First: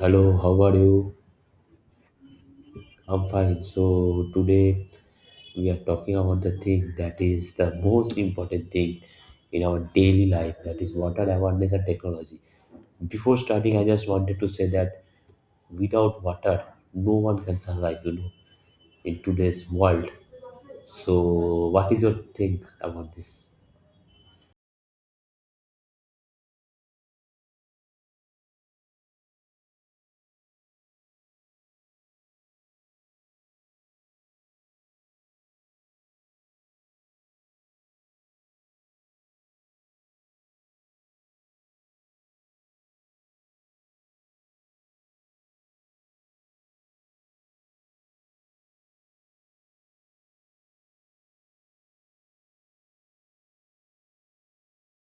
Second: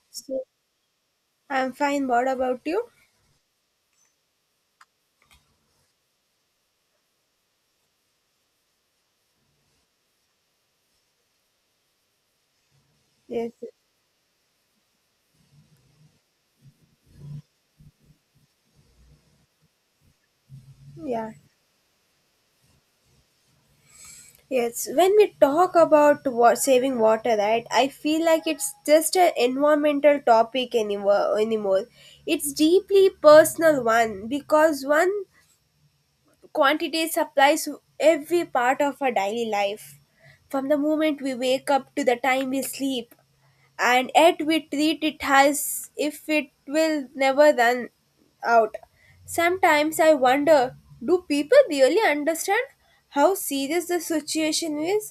Hello, So, how are you? I'm fine. What about you? I'm fine. So today we are talking about the thing that is the most important thing in our daily life, that is water awareness and technology. Before Yes. starting, I just wanted to say that without water, no one can survive, in today's world. Yeah. So what is your think about this? Yes. When we talk about saving water, right? I feel like it's just an environmental topic anymore. Anymore, it's deeply personal one because one quantity supplies every part of our daily life, from the moment we wake up to the time we sleep. And yet we treat it as if it will never run out. Sometimes I wonder, do people really understand how serious the situation is?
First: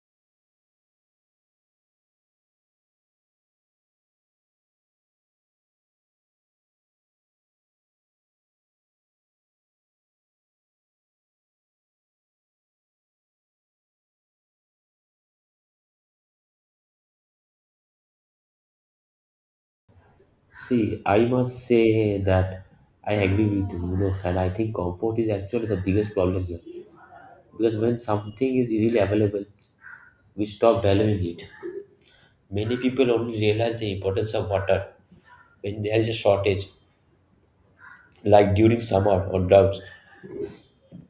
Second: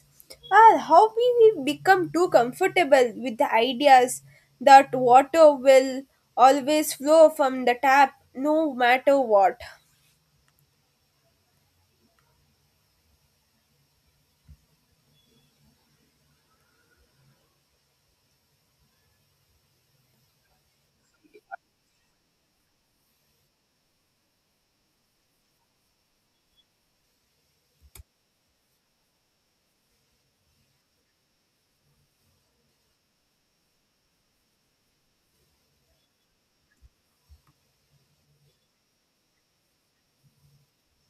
Or how we become too comfortable with the ideas that water will always flow from the tap no matter what? See, I must say that I agree with you, and I think comfort is actually the biggest problem here. Because when something is easily available, we stop valuing it. Many people only realize the importance of water when there is a shortage, like during summer or droughts.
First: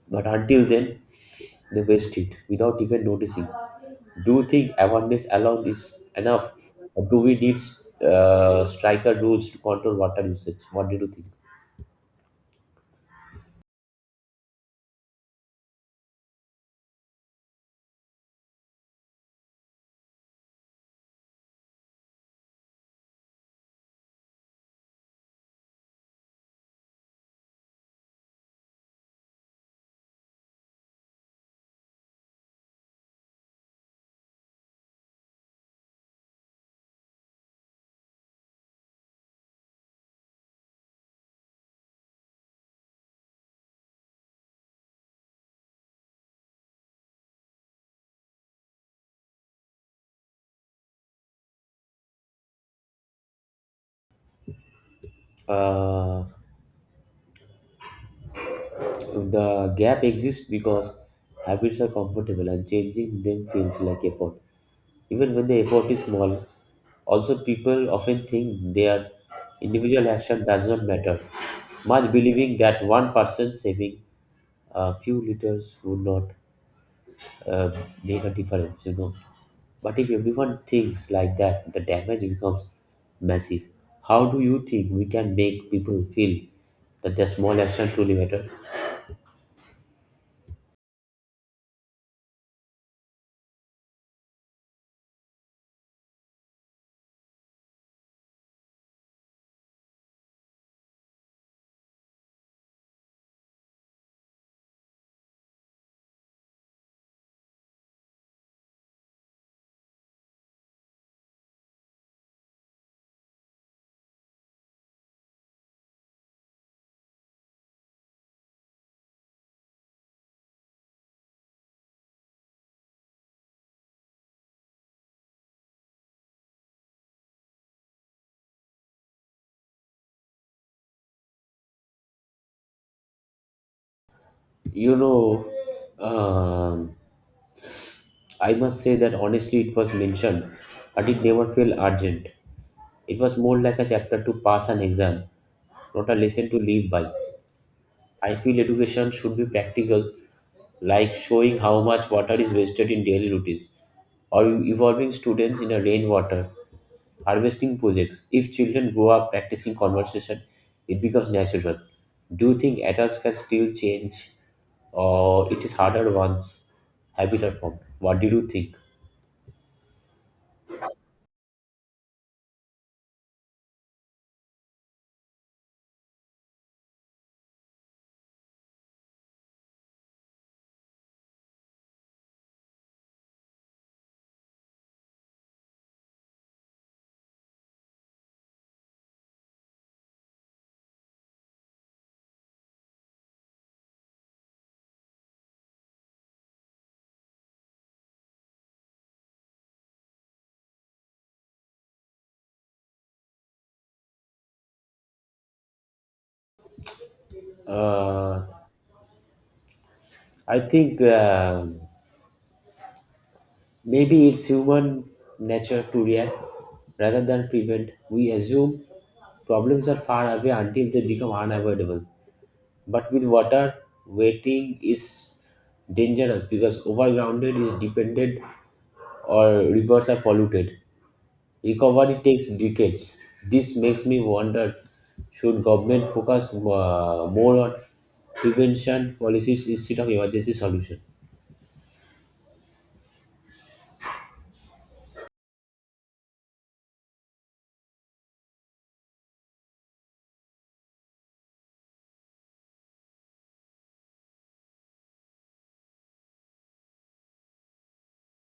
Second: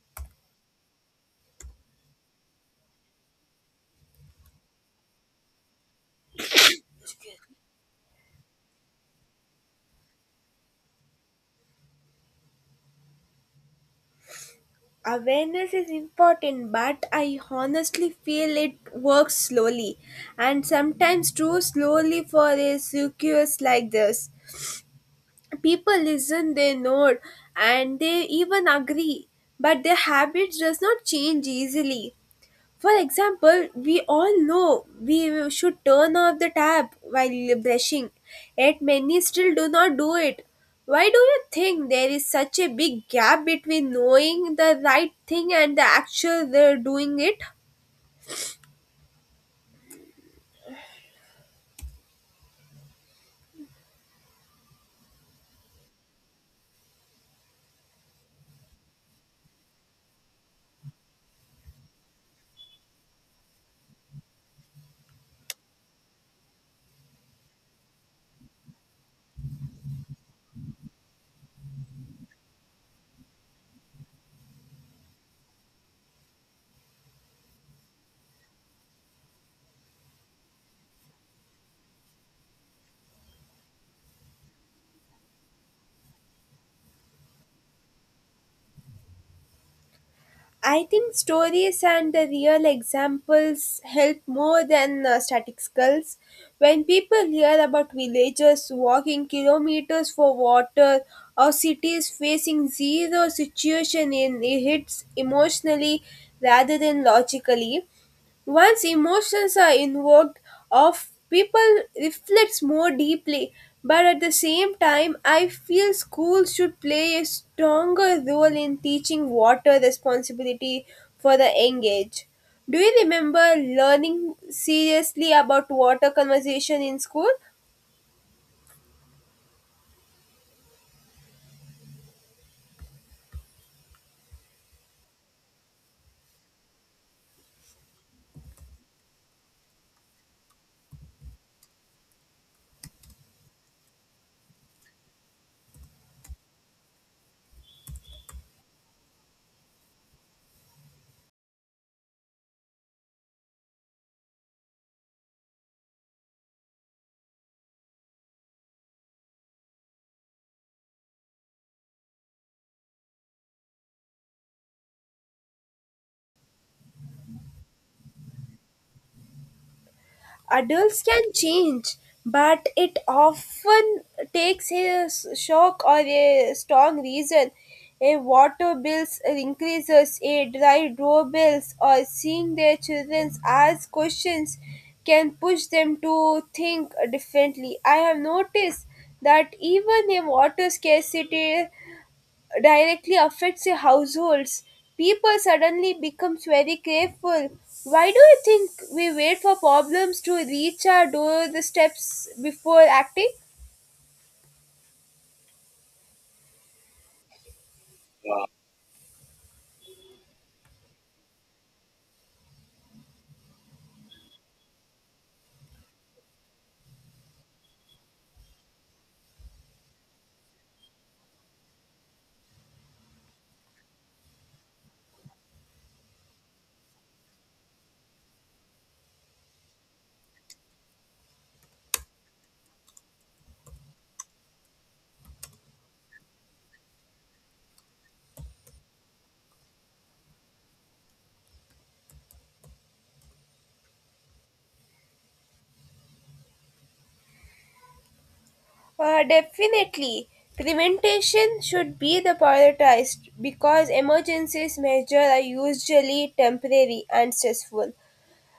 But until then, they waste it without even noticing. Do you think awareness alone is enough? Or do we need striker rules to control water usage? What do you think? Awareness is important, but I honestly feel it works slowly, and sometimes too slowly for a circus like this. People listen, they nod, and they even agree, but their habits does not change easily. For example, we all know we should turn off the tap while brushing, yet many still do not do it. Why do you think there is such a big gap between knowing the right thing and the actual doing it? Uh, the gap exists because habits are comfortable and changing them feels like effort, even when the effort is small. Also, people often think their individual action does not matter, much believing that one person saving a few liters would not uh, make a difference, But if everyone thinks like that, the damage becomes massive. How do you think we can make people feel that their small action truly matter? I think stories and the real examples help more than static skulls. When people hear about villagers walking kilometers for water or cities facing zero situation in, it hits emotionally rather than logically. Once emotions are invoked of people reflects more deeply, but at the same time I feel schools should play a stronger role in teaching water responsibility for the engaged. Do you remember learning seriously about water conservation in school? You know, um, I must say that honestly, it was mentioned, but it never felt urgent. It was more like a chapter to pass an exam, not a lesson to live by. I feel education should be practical, like showing how much water is wasted in daily routines, or involving students in a rainwater harvesting projects. If children grow up practicing conversation, it becomes natural. Do you think adults can still change, or it is harder once habits are formed? What do you think? Adults can change, but it often takes a shock or a strong reason. A water bills increases, a dry doorbells, or seeing their children ask questions can push them to think differently. I have noticed that even a water scarcity directly affects their households. People suddenly becomes very careful. Why do you think we wait for problems to reach our doorsteps before acting? Uh, I think. Maybe it's human nature to react rather than prevent. We assume problems are far away until they become unavoidable. But with water, waiting is dangerous because overgrounded is dependent or rivers are polluted. Recovery takes decades. This makes me wonder: should government focus more on prevention policies instead of emergency solution? Definitely. Prevention should be the prioritized because emergencies measures are usually temporary and stressful.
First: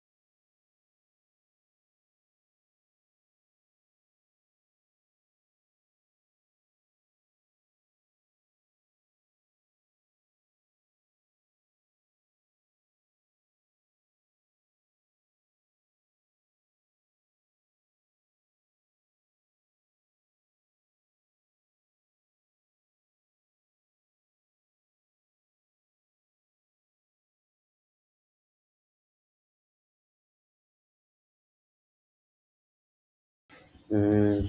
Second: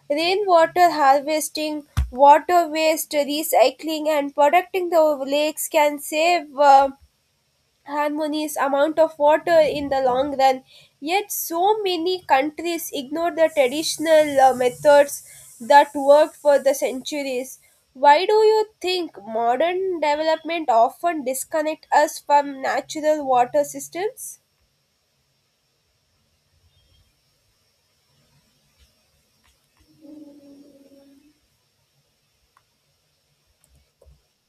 Rainwater harvesting, water waste recycling, and protecting the lakes can save harmonious amount of water in the long run. Yet, so many countries ignore the traditional methods that worked for the centuries. Why do you think modern development often disconnect us from natural water systems? Mm,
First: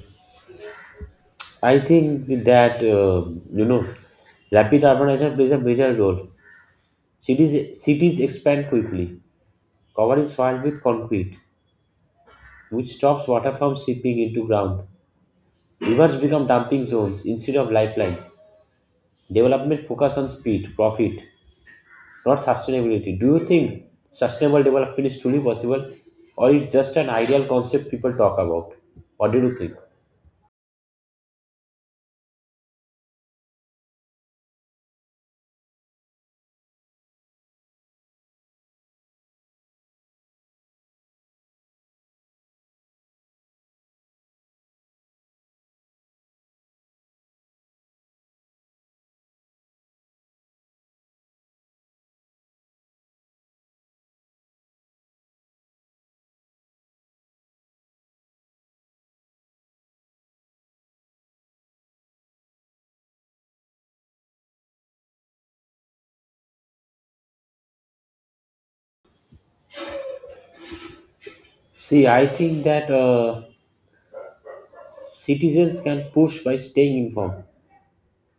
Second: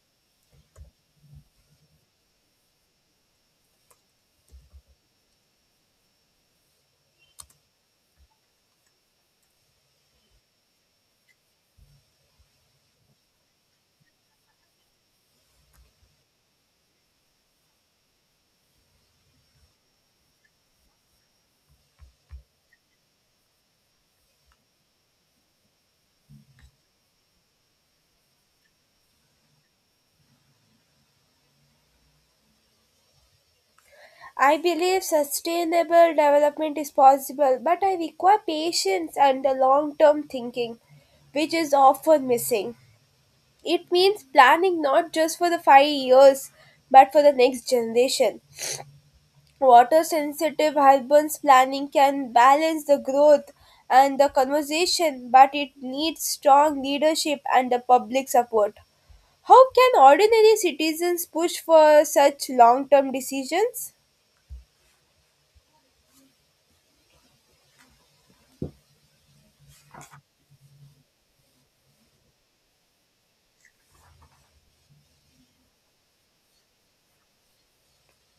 I think that you know, rapid urbanization plays a major role. Cities expand quickly, covering soil with concrete, which stops water from seeping into ground. Rivers become dumping zones instead of lifelines. Development focus on speed, profit, not sustainability. Do you think sustainable development is truly possible, or it's just an ideal concept people talk about? What do you think? I believe sustainable development is possible, but I require patience and the long term thinking, which is often missing. It means planning not just for the 5 years but for the next generation. Water sensitive husbands planning can balance the growth and the conversation, but it needs strong leadership and the public support. How can ordinary citizens push for such long term decisions? See, I think that citizens can push by staying informed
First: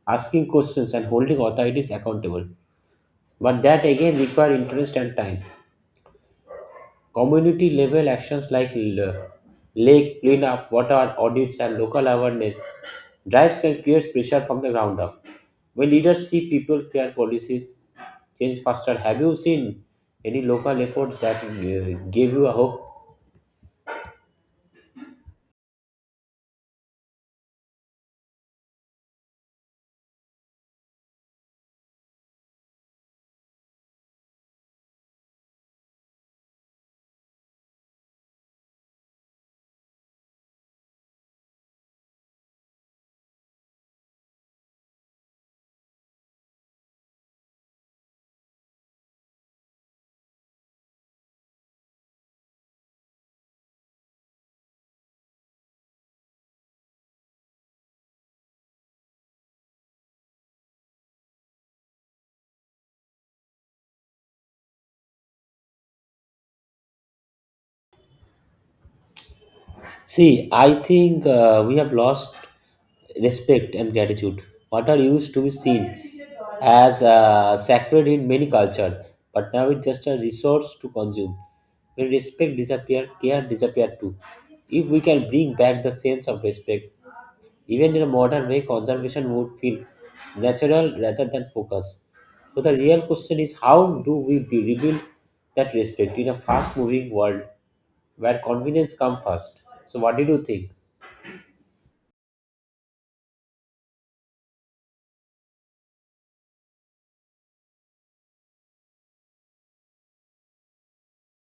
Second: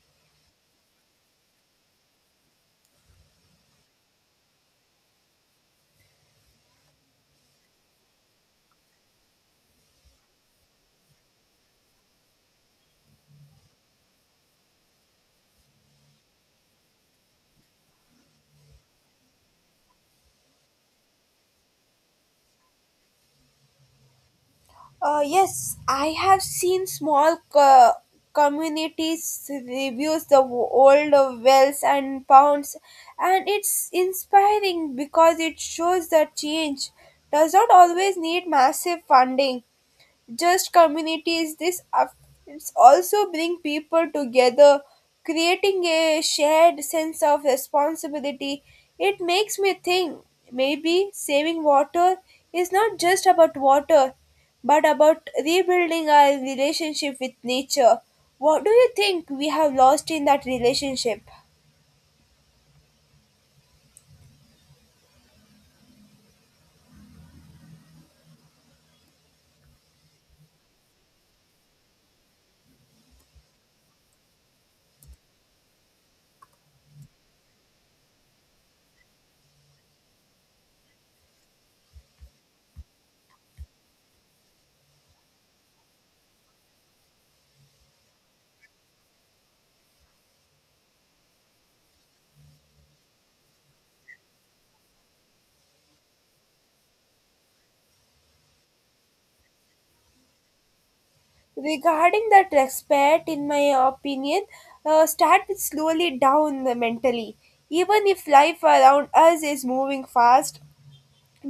asking questions and holding authorities accountable. But that again require interest and time. Community level actions like lake cleanup, water audits, and local awareness drives can create pressure from the ground up. When leaders see people care, policies change faster. Have you seen any local efforts that gave you a hope? Yes, I have seen small communities reviews the old wells and ponds, and it's inspiring because it shows that change does not always need massive funding, just communities this it's also bring people together, creating a shared sense of responsibility. It makes me think maybe saving water is not just about water but about rebuilding our relationship with nature. What do you think we have lost in that relationship? See, I think we have lost respect and gratitude. What are used to be seen as sacred in many cultures, but now it's just a resource to consume. When respect disappears, care disappears too. If we can bring back the sense of respect, even in a modern way, conservation would feel natural rather than focused. So the real question is, how do we rebuild that respect in a fast-moving world where convenience comes first? So what did you think? Regarding that respect, in my opinion, start with slowly down mentally, even if life around us is moving fast,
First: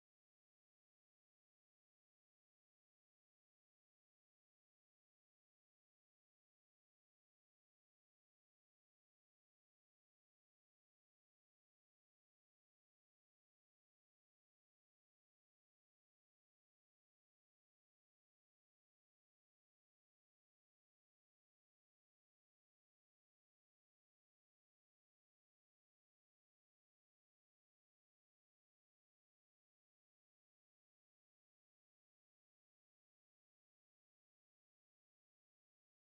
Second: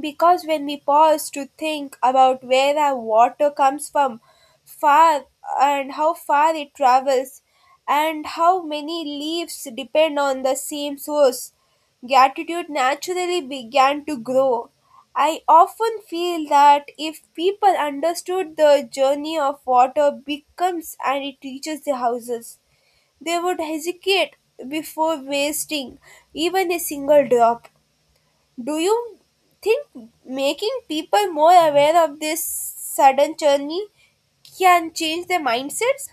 because when we pause to think about where our water comes from, far, and how far it travels, and how many leaves depend on the same source, gratitude naturally began to grow. I often feel that if people understood the journey of water becomes and it reaches the houses, they would hesitate before wasting even a single drop. Do you think making people more aware of this sudden journey can change their mindsets?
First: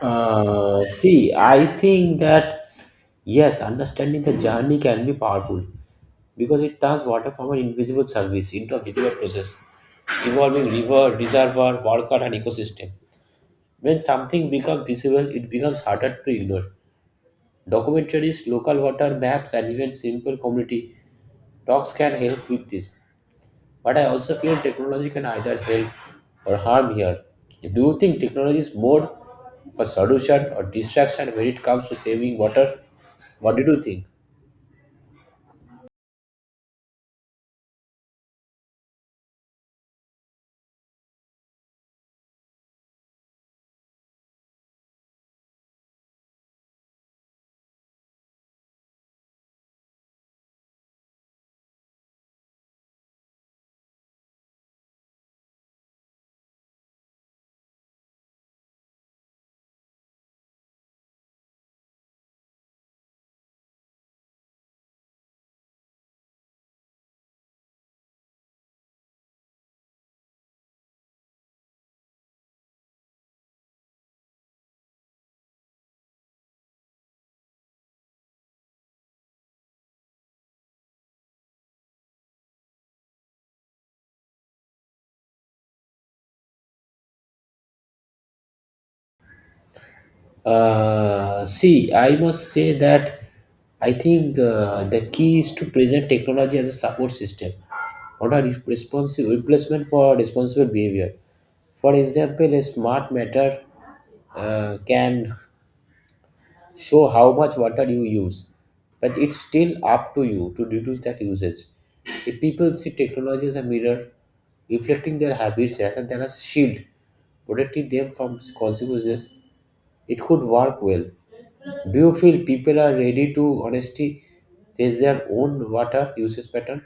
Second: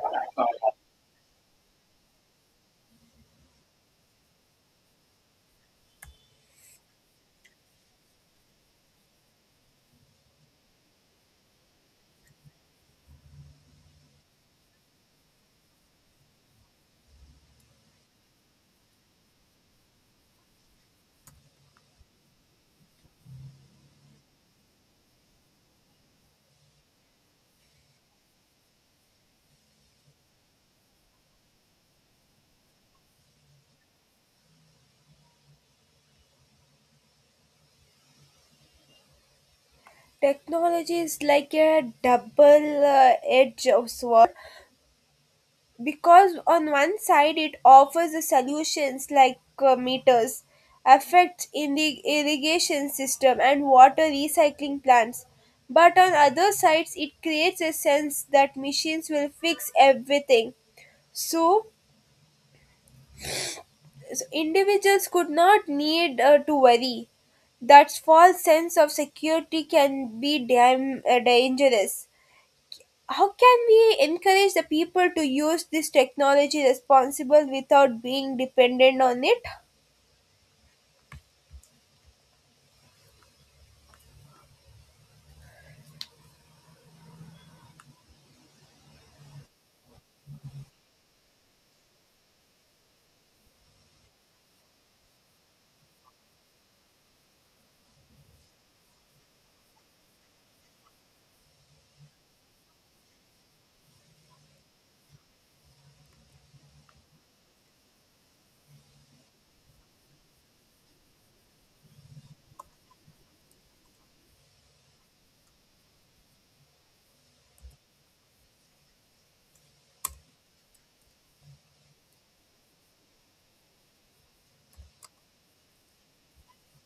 See, I think that yes, understanding the journey can be powerful because it turns water from an invisible service into a visible process involving river, reservoir, worker, and ecosystem. When something becomes visible, it becomes harder to ignore. Documentaries, local water maps, and even simple community talks can help with this. But I also feel technology can either help or harm here. Do you think technology is more of a solution or distraction when it comes to saving water? What did you think? Technology is like a double edge of sword, because on one side it offers the solutions like meters, effects in the irrigation system and water recycling plants. But on other sides it creates a sense that machines will fix everything. So So individuals could not need to worry. That false sense of security can be dangerous. How can we encourage the people to use this technology responsible without being dependent on it? See, I must say that I think the key is to present technology as a support system, not a responsive replacement for responsible behavior. For example, a smart meter can show how much water you use, but it's still up to you to reduce that usage. If people see technology as a mirror reflecting their habits rather than a shield protecting them from consequences, it could work well. Do you feel people are ready to honestly face their own water usage pattern?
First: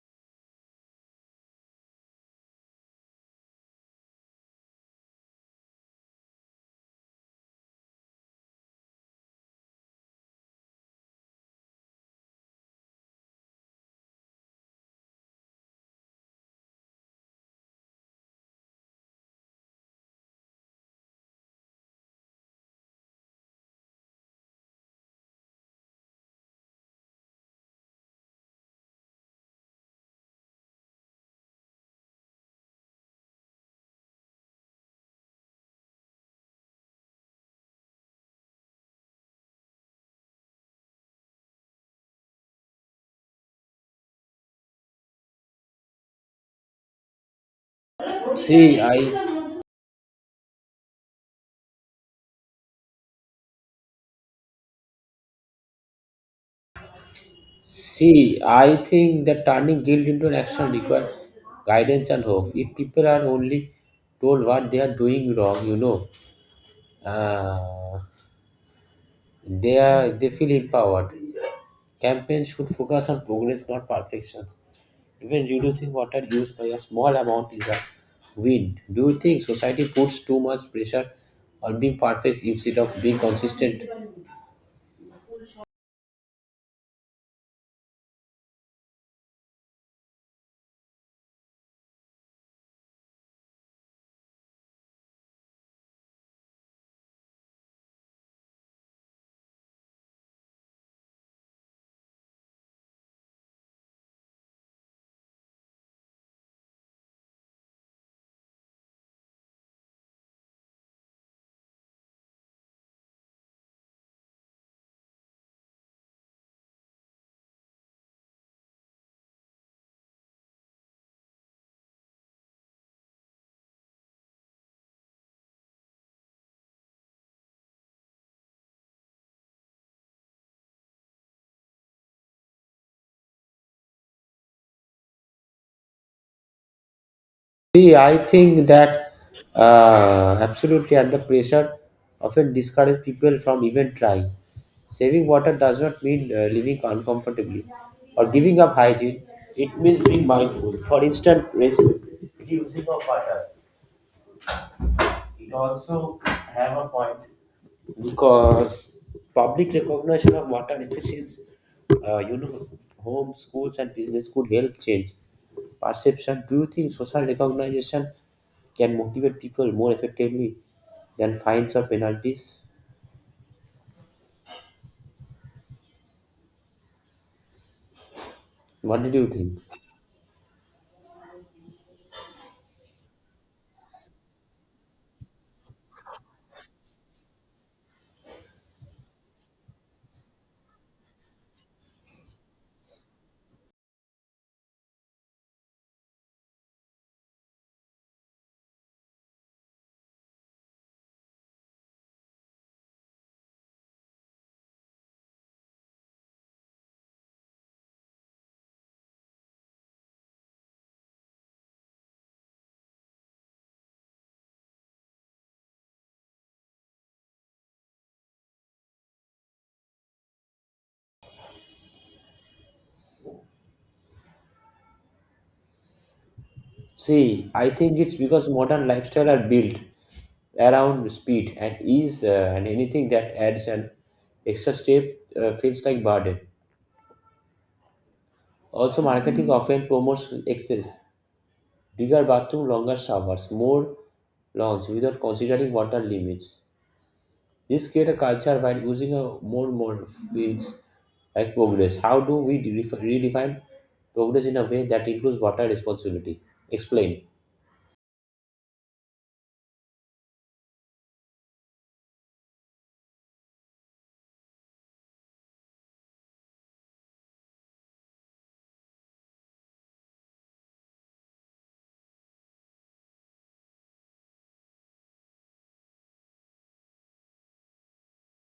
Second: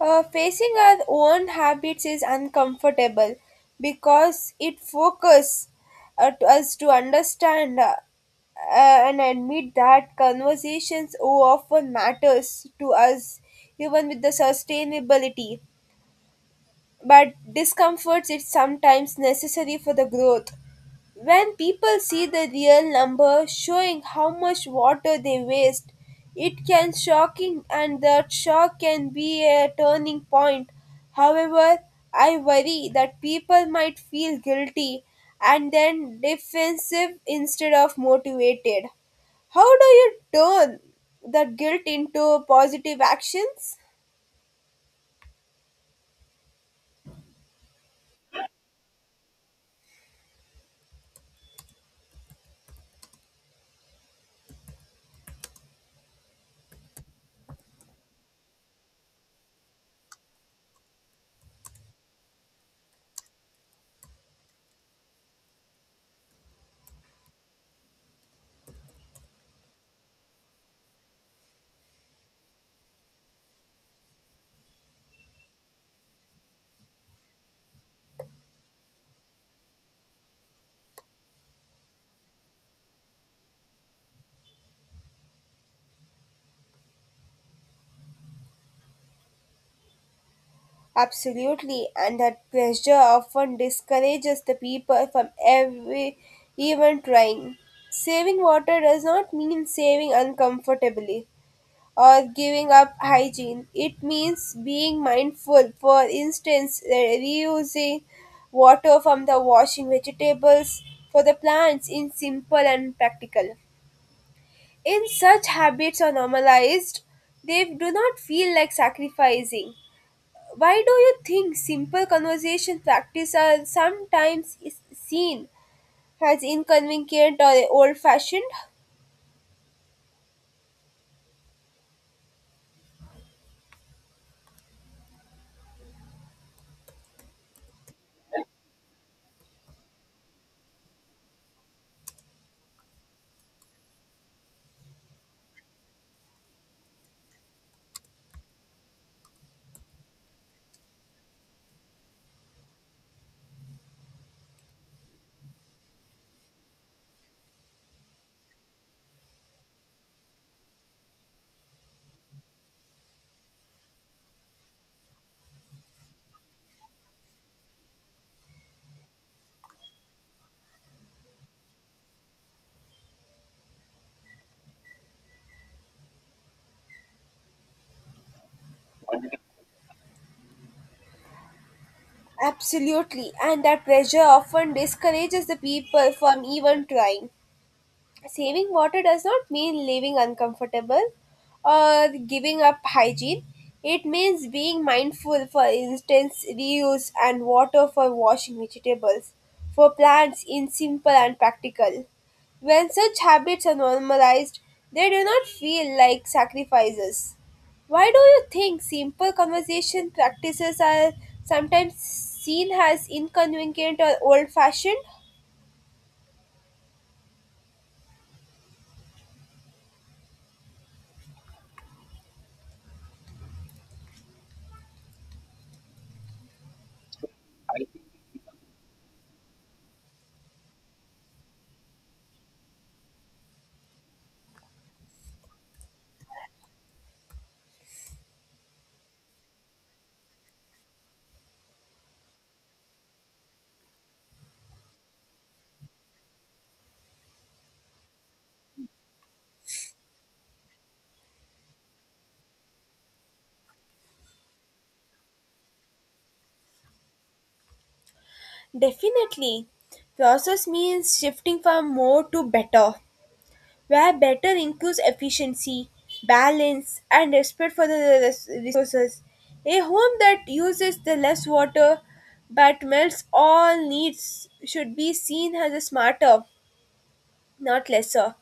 Facing our own habits is uncomfortable because it focuses to us to understand and admit that conversations often matters to us even with the sustainability, but discomforts it's sometimes necessary for the growth. When people see the real number showing how much water they waste, it can shocking, and that shock can be a turning point. However, I worry that people might feel guilty and then defensive instead of motivated. How do you turn that guilt into positive actions? see i See, I think that turning guilt into an action requires guidance and hope. If people are only told what they are doing wrong, Uh, they are, they feel empowered. Campaigns should focus on progress, not perfections. Even reducing water use by a small amount is a win. Do you think society puts too much pressure on being perfect instead of being consistent? Absolutely, and that pressure often discourages the people from every even trying. Saving water does not mean saving uncomfortably or giving up hygiene. It means being mindful. For instance, reusing water from the washing vegetables for the plants in simple and practical. In such habits are normalized, they do not feel like sacrificing. Why do you think simple conversation practice are sometimes is seen as inconvenient or old fashioned? See, I think that absolutely under pressure often discourages people from even trying. Saving water does not mean living uncomfortably or giving up hygiene. It means being mindful. For instance, reducing of water. It also have a point because public recognition of water deficits, uh, you know, homes, schools, and business could help change perception. Do you think social recognition can motivate people more effectively than fines or penalties? What did you think? Absolutely, and that pressure often discourages the people from even trying. Saving water does not mean living uncomfortable or giving up hygiene. It means being mindful. For instance, reuse and water for washing vegetables, for plants in simple and practical. When such habits are normalized, they do not feel like sacrifices. Why do you think simple conversation practices are sometimes seen as inconvenient or old fashioned? See, I think it's because modern lifestyle are built around speed and ease, and anything that adds an extra step feels like burden. Also, marketing often promotes excess, bigger bathrooms, longer showers, more lawns without considering water limits. This create a culture while using a more feels like progress. How do we redefine progress in a way that includes water responsibility? Explain. Definitely. Process means shifting from more to better, where better includes efficiency, balance, and respect for the resources. A home that uses the less water but melts all needs should be seen as a smarter, not lesser.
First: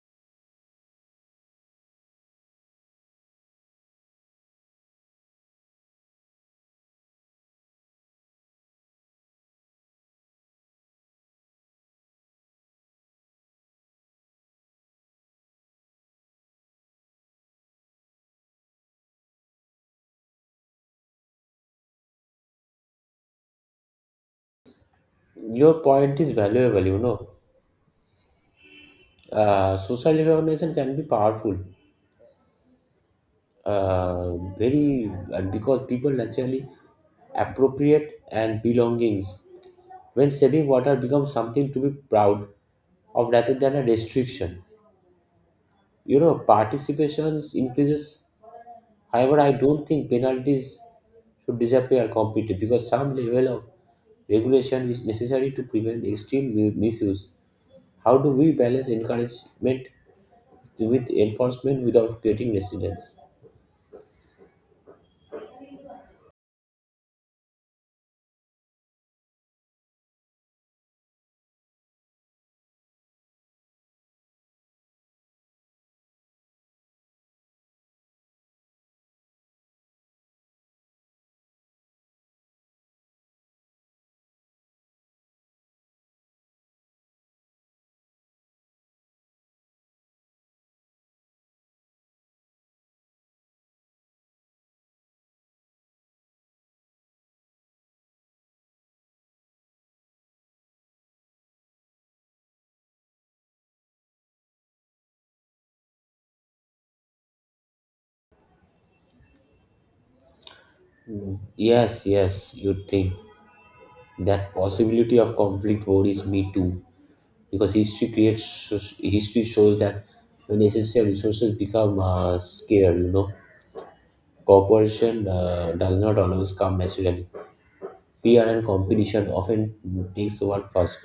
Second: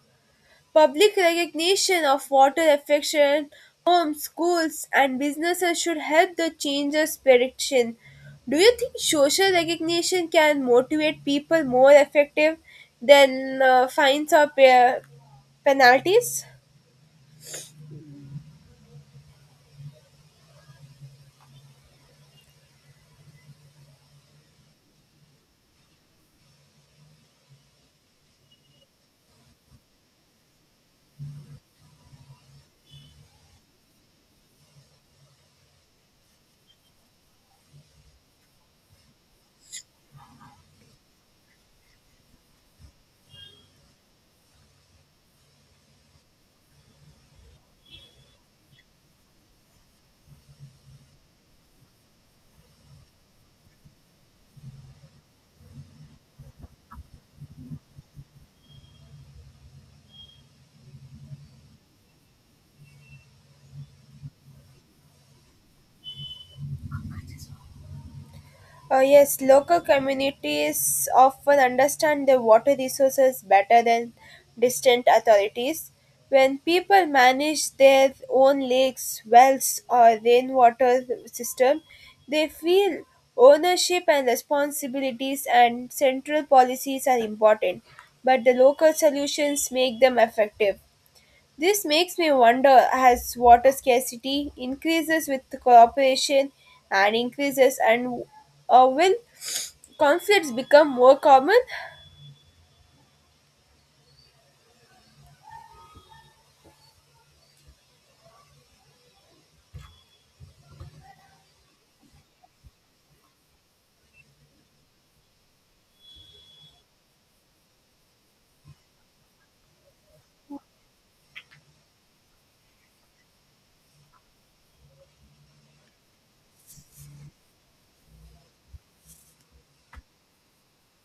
Public recognition of water affection, homes, schools, and businesses should help the changes prediction. Do you think social recognition can motivate people more effective than fines or penalties? Your point is valuable. You know, social recognition can be powerful. Very, and because people naturally appropriate and belongings when saving water becomes something to be proud of rather than a restriction. You know, participations increases. However, I don't think penalties should disappear completely because some level of regulation is necessary to prevent extreme misuse. How do we balance encouragement with enforcement without creating resistance? Yes, local communities often understand their water resources better than distant authorities. When people manage their own lakes, wells, or rainwater system, they feel ownership and responsibilities, and central policies are important, but the local solutions make them effective. This makes me wonder, as water scarcity increases with cooperation and increases, and will conflicts become more common? Yes, yes, you think that possibility of conflict worries me too. Because history shows that when essential resources become scarce, cooperation does not always come naturally. Fear and competition often takes over first.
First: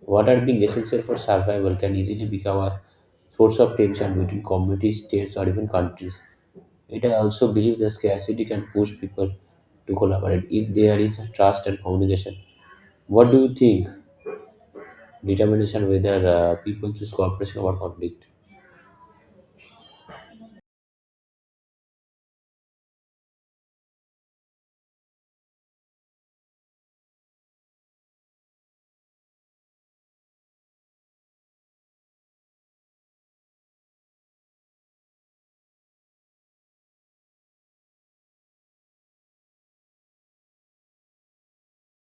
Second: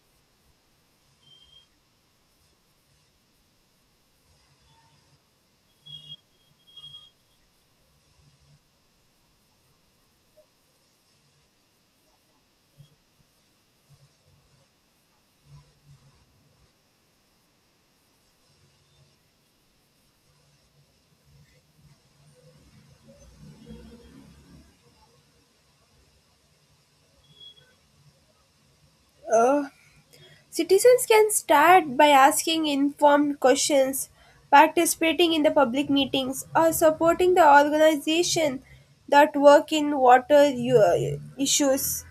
What are being essential for survival can easily become a source of tension between communities, states, or even countries. It i also believe that scarcity can push people to collaborate if there is trust and communication. What do you think determination whether people choose cooperation over conflict? Uh, Citizens can start by asking informed questions, participating in the public meetings, or supporting the organization that work in water issues.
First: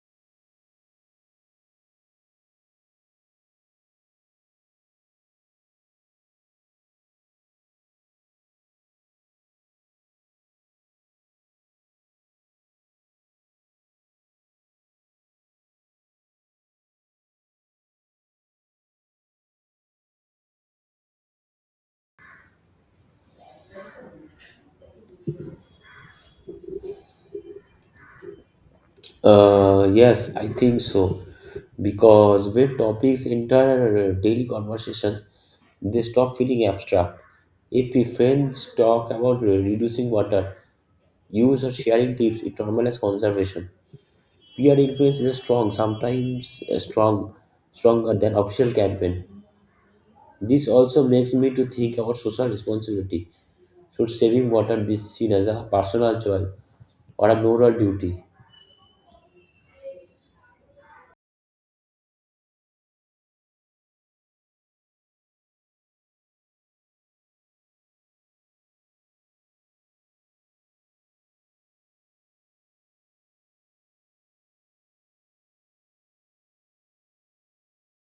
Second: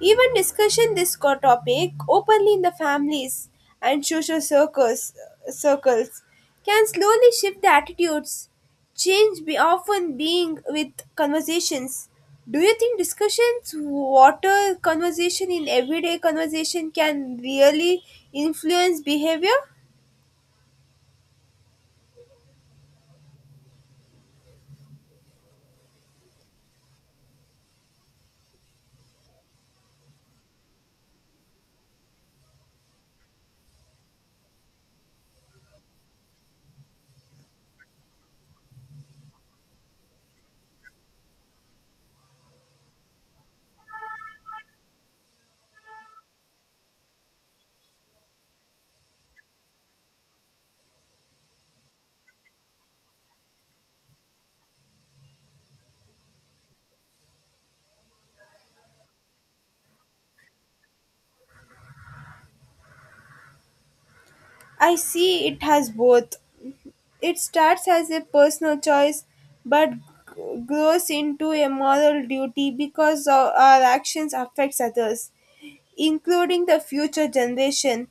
Even discussion this topic openly in the families and social circles, circles, can slowly shift the attitudes. Change be often being with conversations. Do you think discussions, water conversation in everyday conversation can really influence behavior? Yes, I think so. Because when topics enter daily conversation, they stop feeling abstract. If we friends talk about reducing water use or sharing tips, it normalizes conservation. Peer influence is strong, sometimes stronger than official campaign. This also makes me to think about social responsibility. Should saving water be seen as a personal choice or a moral duty? I see it has both. It starts as a personal choice, but grows into a moral duty because our actions affects others, including the future generation.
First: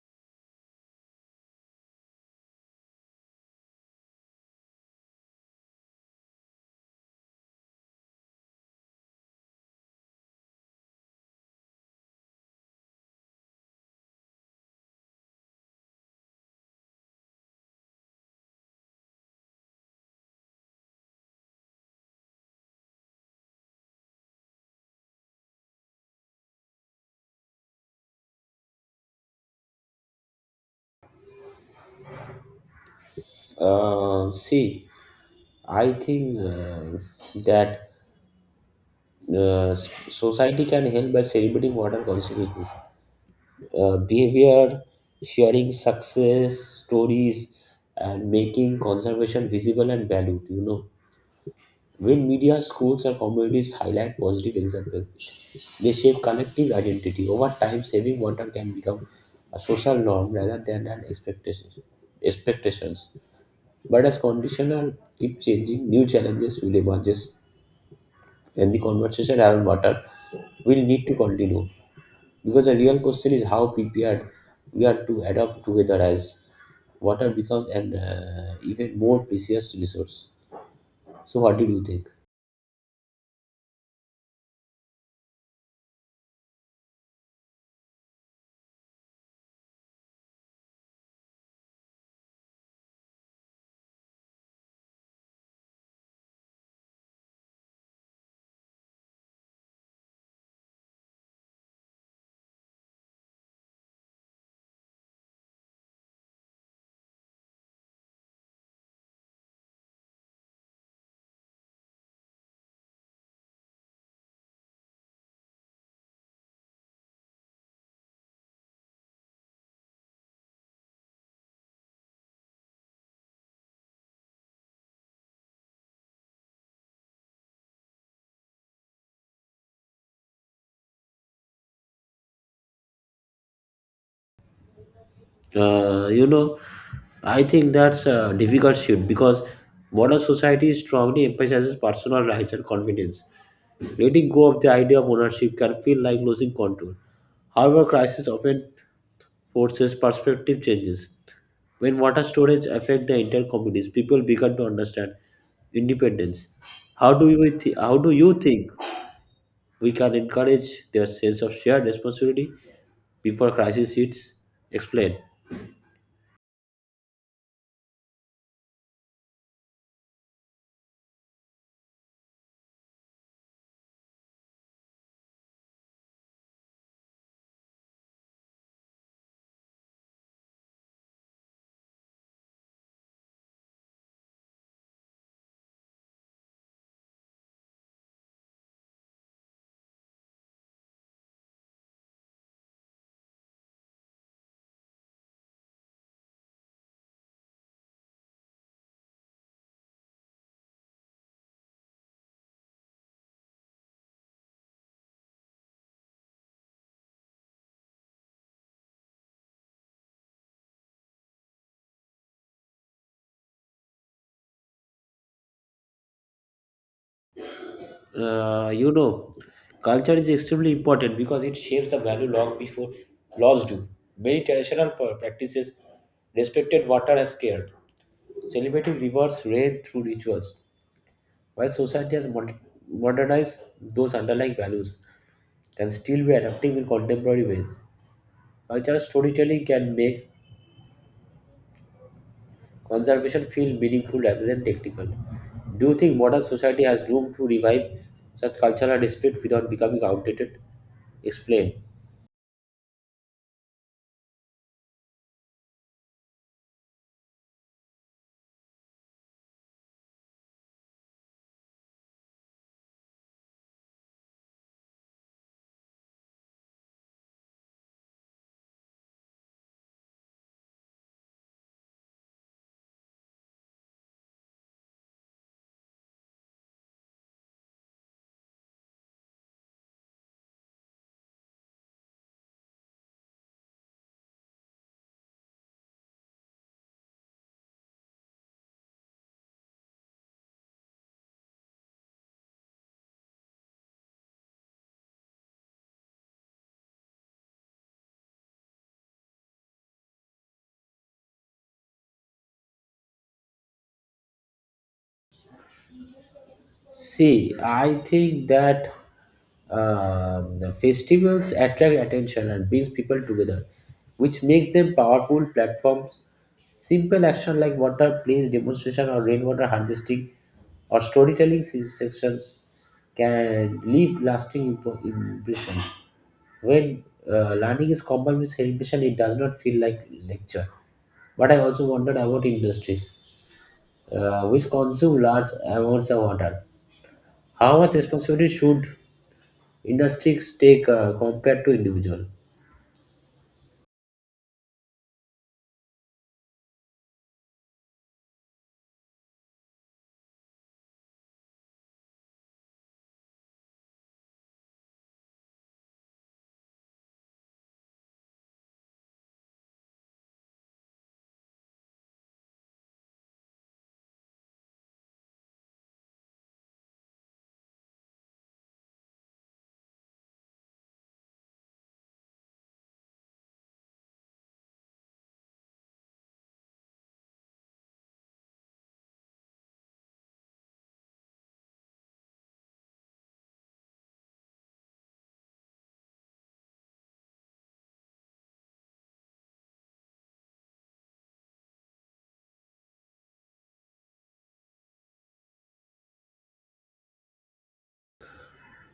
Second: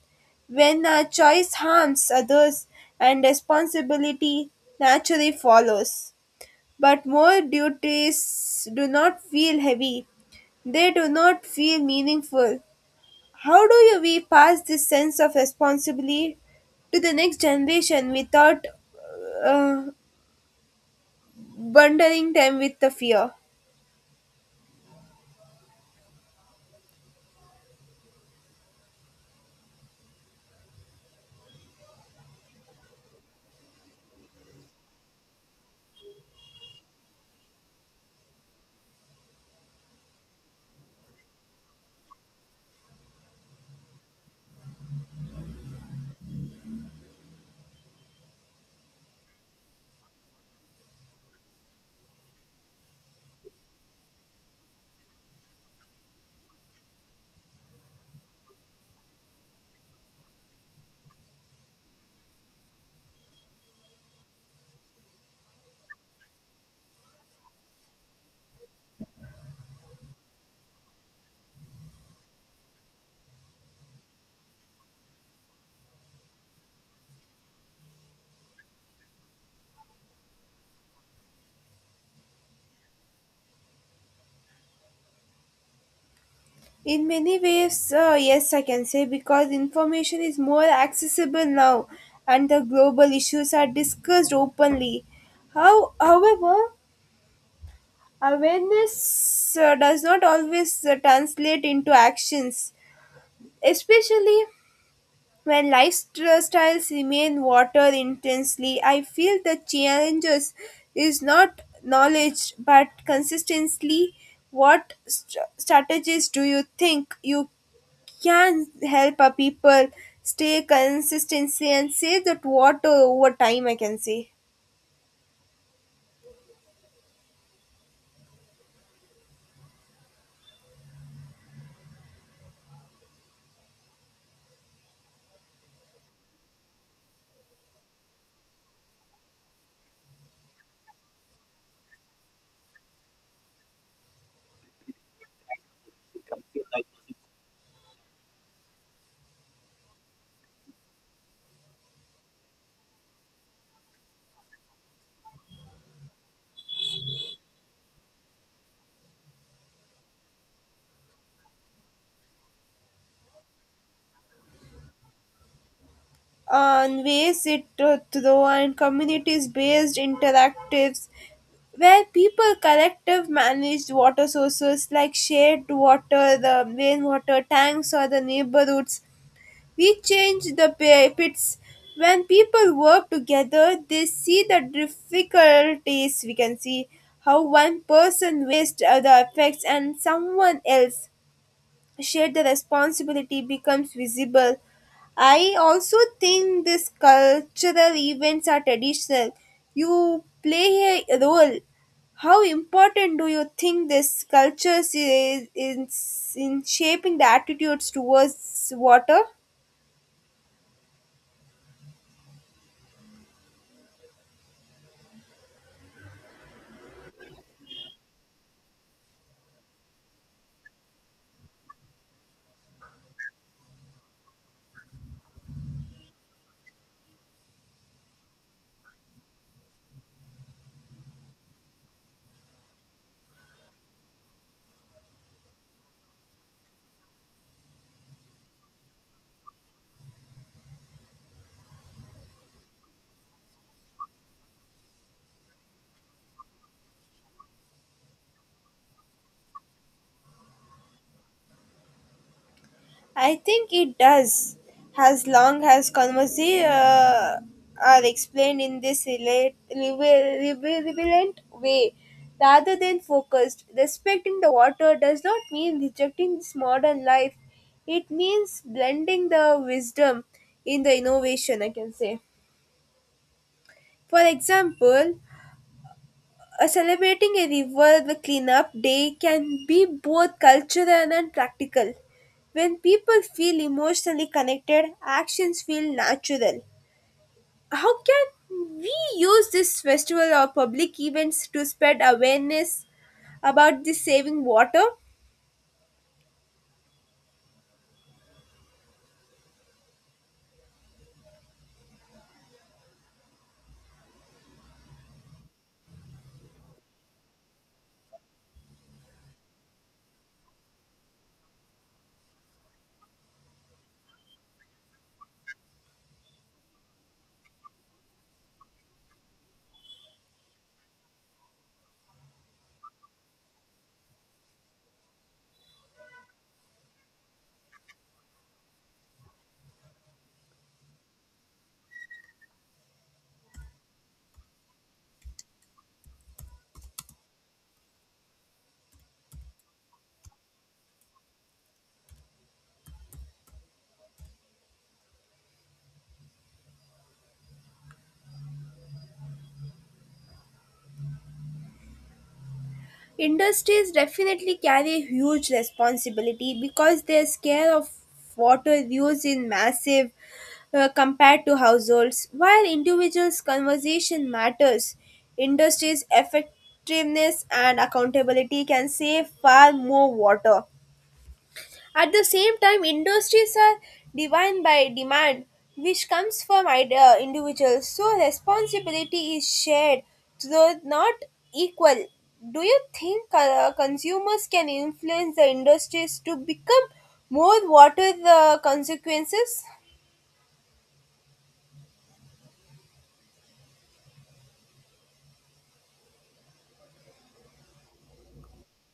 When our choice harms others and responsibility naturally follows. But more duties do not feel heavy. They do not feel meaningful. How do you we pass this sense of responsibility to the next generation without uh, bundling them with the fear? See. I think that society can help by celebrating modern consequences, behavior, sharing success stories, and making conservation visible and valued. You know, when media, schools, and communities highlight positive examples, they shape collective identity. Over time, saving water can become a social norm rather than an expectation. Expectations, but as conditional keep changing, new challenges will emerge. Then the conversation around water will need to continue, because the real question is how prepared we are to adapt together as water becomes an even more precious resource. So, what did you think? In many ways, yes, I can say, because information is more accessible now and the global issues are discussed openly. How, however, awareness does not always translate into actions, especially when lifestyles remain water intensely. I feel the challenges is not knowledge but consistently. What strategies do you think you can help a people stay consistency and save that water over time? I can say Uh, you know, I think that's a difficult shift because modern society strongly emphasizes personal rights and confidence. Letting go of the idea of ownership can feel like losing control. However, crisis often forces perspective changes. When water storage affect the entire communities, people begin to understand independence. How do you think we can encourage their sense of shared responsibility before crisis hits? Explain. on ways it through and communities based interactives where people collective managed water sources like shared water, the rainwater tanks, or the neighborhoods. We changed the pits. When people work together, they see the difficulties we can see how one person wastes the effects and someone else shared the responsibility becomes visible. I also think these cultural events are traditional. You play a role. How important do you think this culture is in shaping the attitudes towards water? Uh, you know, Culture is extremely important because it shapes the value long before laws do. Many traditional practices respected water as scarce, celebrating rivers, rain through rituals, while society has modernized those underlying values. Can still be adapting in contemporary ways. Cultural storytelling can make conservation feel meaningful rather than technical. Do you think modern society has room to revive such cultural dispute without becoming outdated? Explain. I think it does, as long as conversations are explained in this relevant way rather than focused. Respecting the water does not mean rejecting this modern life, it means blending the wisdom in the innovation, I can say. For example, celebrating a river cleanup day can be both cultural and practical. When people feel emotionally connected, actions feel natural. How can we use this festival or public events to spread awareness about the saving water? See, I think that the festivals attract attention and brings people together, which makes them powerful platforms. Simple action like water plays demonstration or rainwater harvesting or storytelling sections can leave lasting impression. When learning is combined with celebration, it does not feel like lecture. But I also wondered about industries, which consume large amounts of water. How much responsibility should industries take compared to individual? Industries definitely carry huge responsibility because their scale of water use is massive compared to households. While individuals' conversation matters, industries' effectiveness and accountability can save far more water. At the same time, industries are defined by demand, which comes from individuals, so responsibility is shared, though not equal. Do you think consumers can influence the industries to become more? What are the consequences?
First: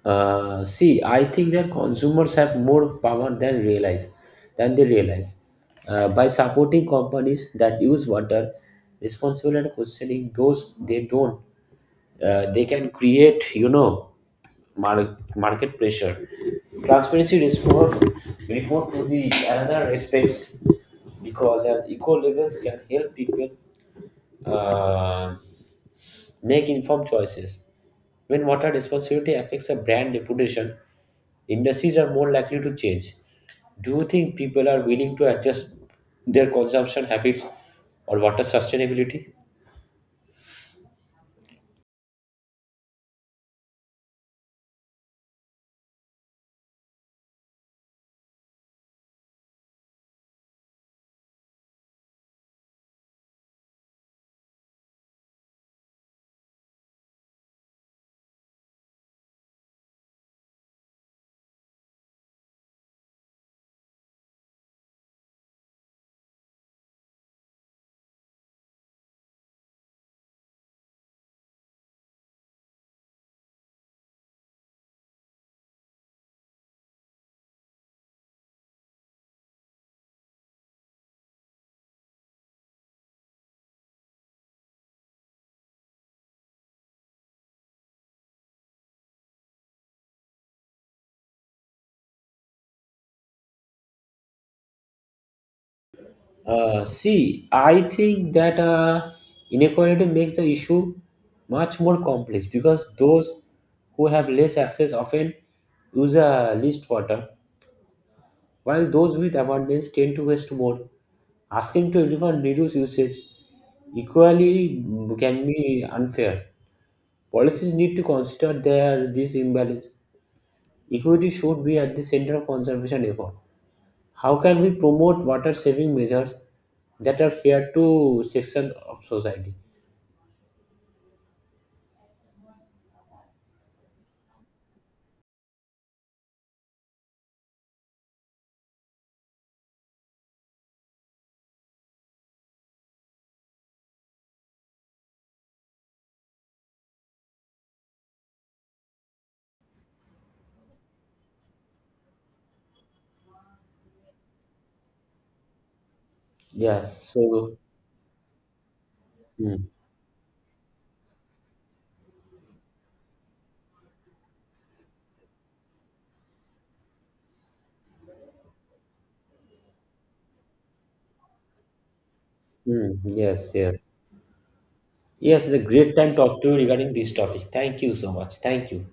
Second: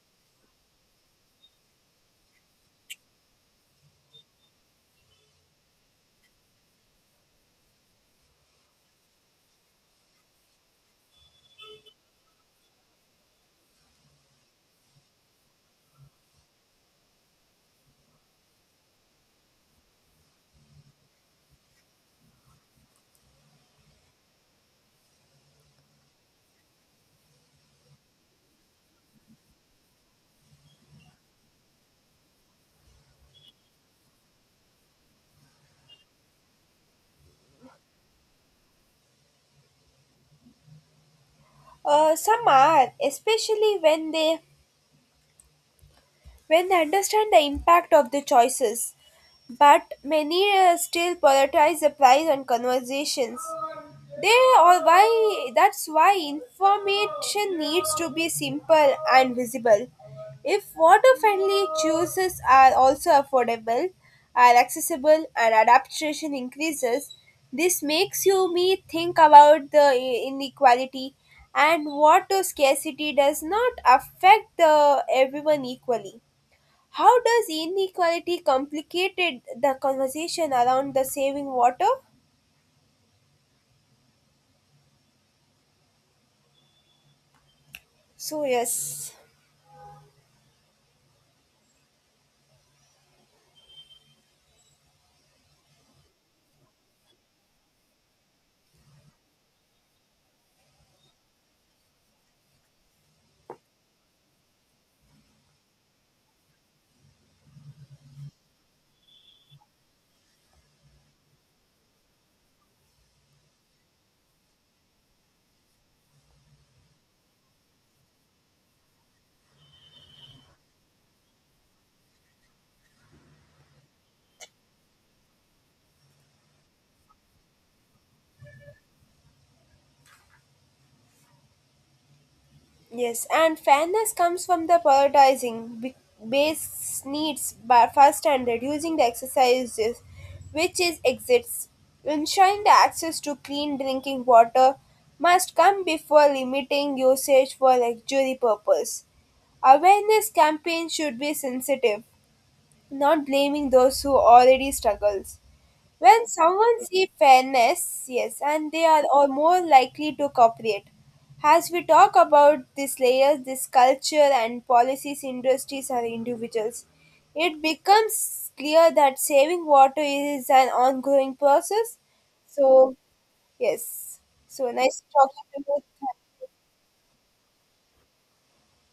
See, I think that consumers have more power than realize than they realize. By supporting companies that use water, responsible and questioning those they don't, they can create, mar- market pressure. Transparency report to the another aspects because at eco levels can help people uh, make informed choices. When water responsibility affects a brand reputation, industries are more likely to change. Do you think people are willing to adjust their consumption habits or water sustainability? Some are, especially when they understand the impact of their choices. But many still prioritize the price and conversations. They or why that's why information needs to be simple and visible. If what a family chooses are also affordable, are accessible, and adaptation increases, this makes you me think about the inequality and what a scarcity does not affect the everyone equally. How does inequality complicated the conversation around the saving water? So yes, See, I think that inequality makes the issue much more complex because those who have less access often use a least water, while those with abundance tend to waste more. Asking to everyone reduce usage equally can be unfair. Policies need to consider their this imbalance. Equity should be at the center of conservation effort. How can we promote water saving measures that are fair to section of society? yes, and fairness comes from the prioritizing base needs by first and reducing the exercises, which is exists. Ensuring the access to clean drinking water must come before limiting usage for luxury purpose. Awareness campaigns should be sensitive, not blaming those who already struggles. When someone Yes. sees So fairness, yes, and they are all more mm, likely to cooperate. As we talk about these layers, this culture and policies, industries, or individuals, it becomes clear that saving water is an ongoing process. So, yes, yes, yes. So, nice yes. It's a talking to great time to you. talk to you regarding this topic. Thank you so much. Thank you.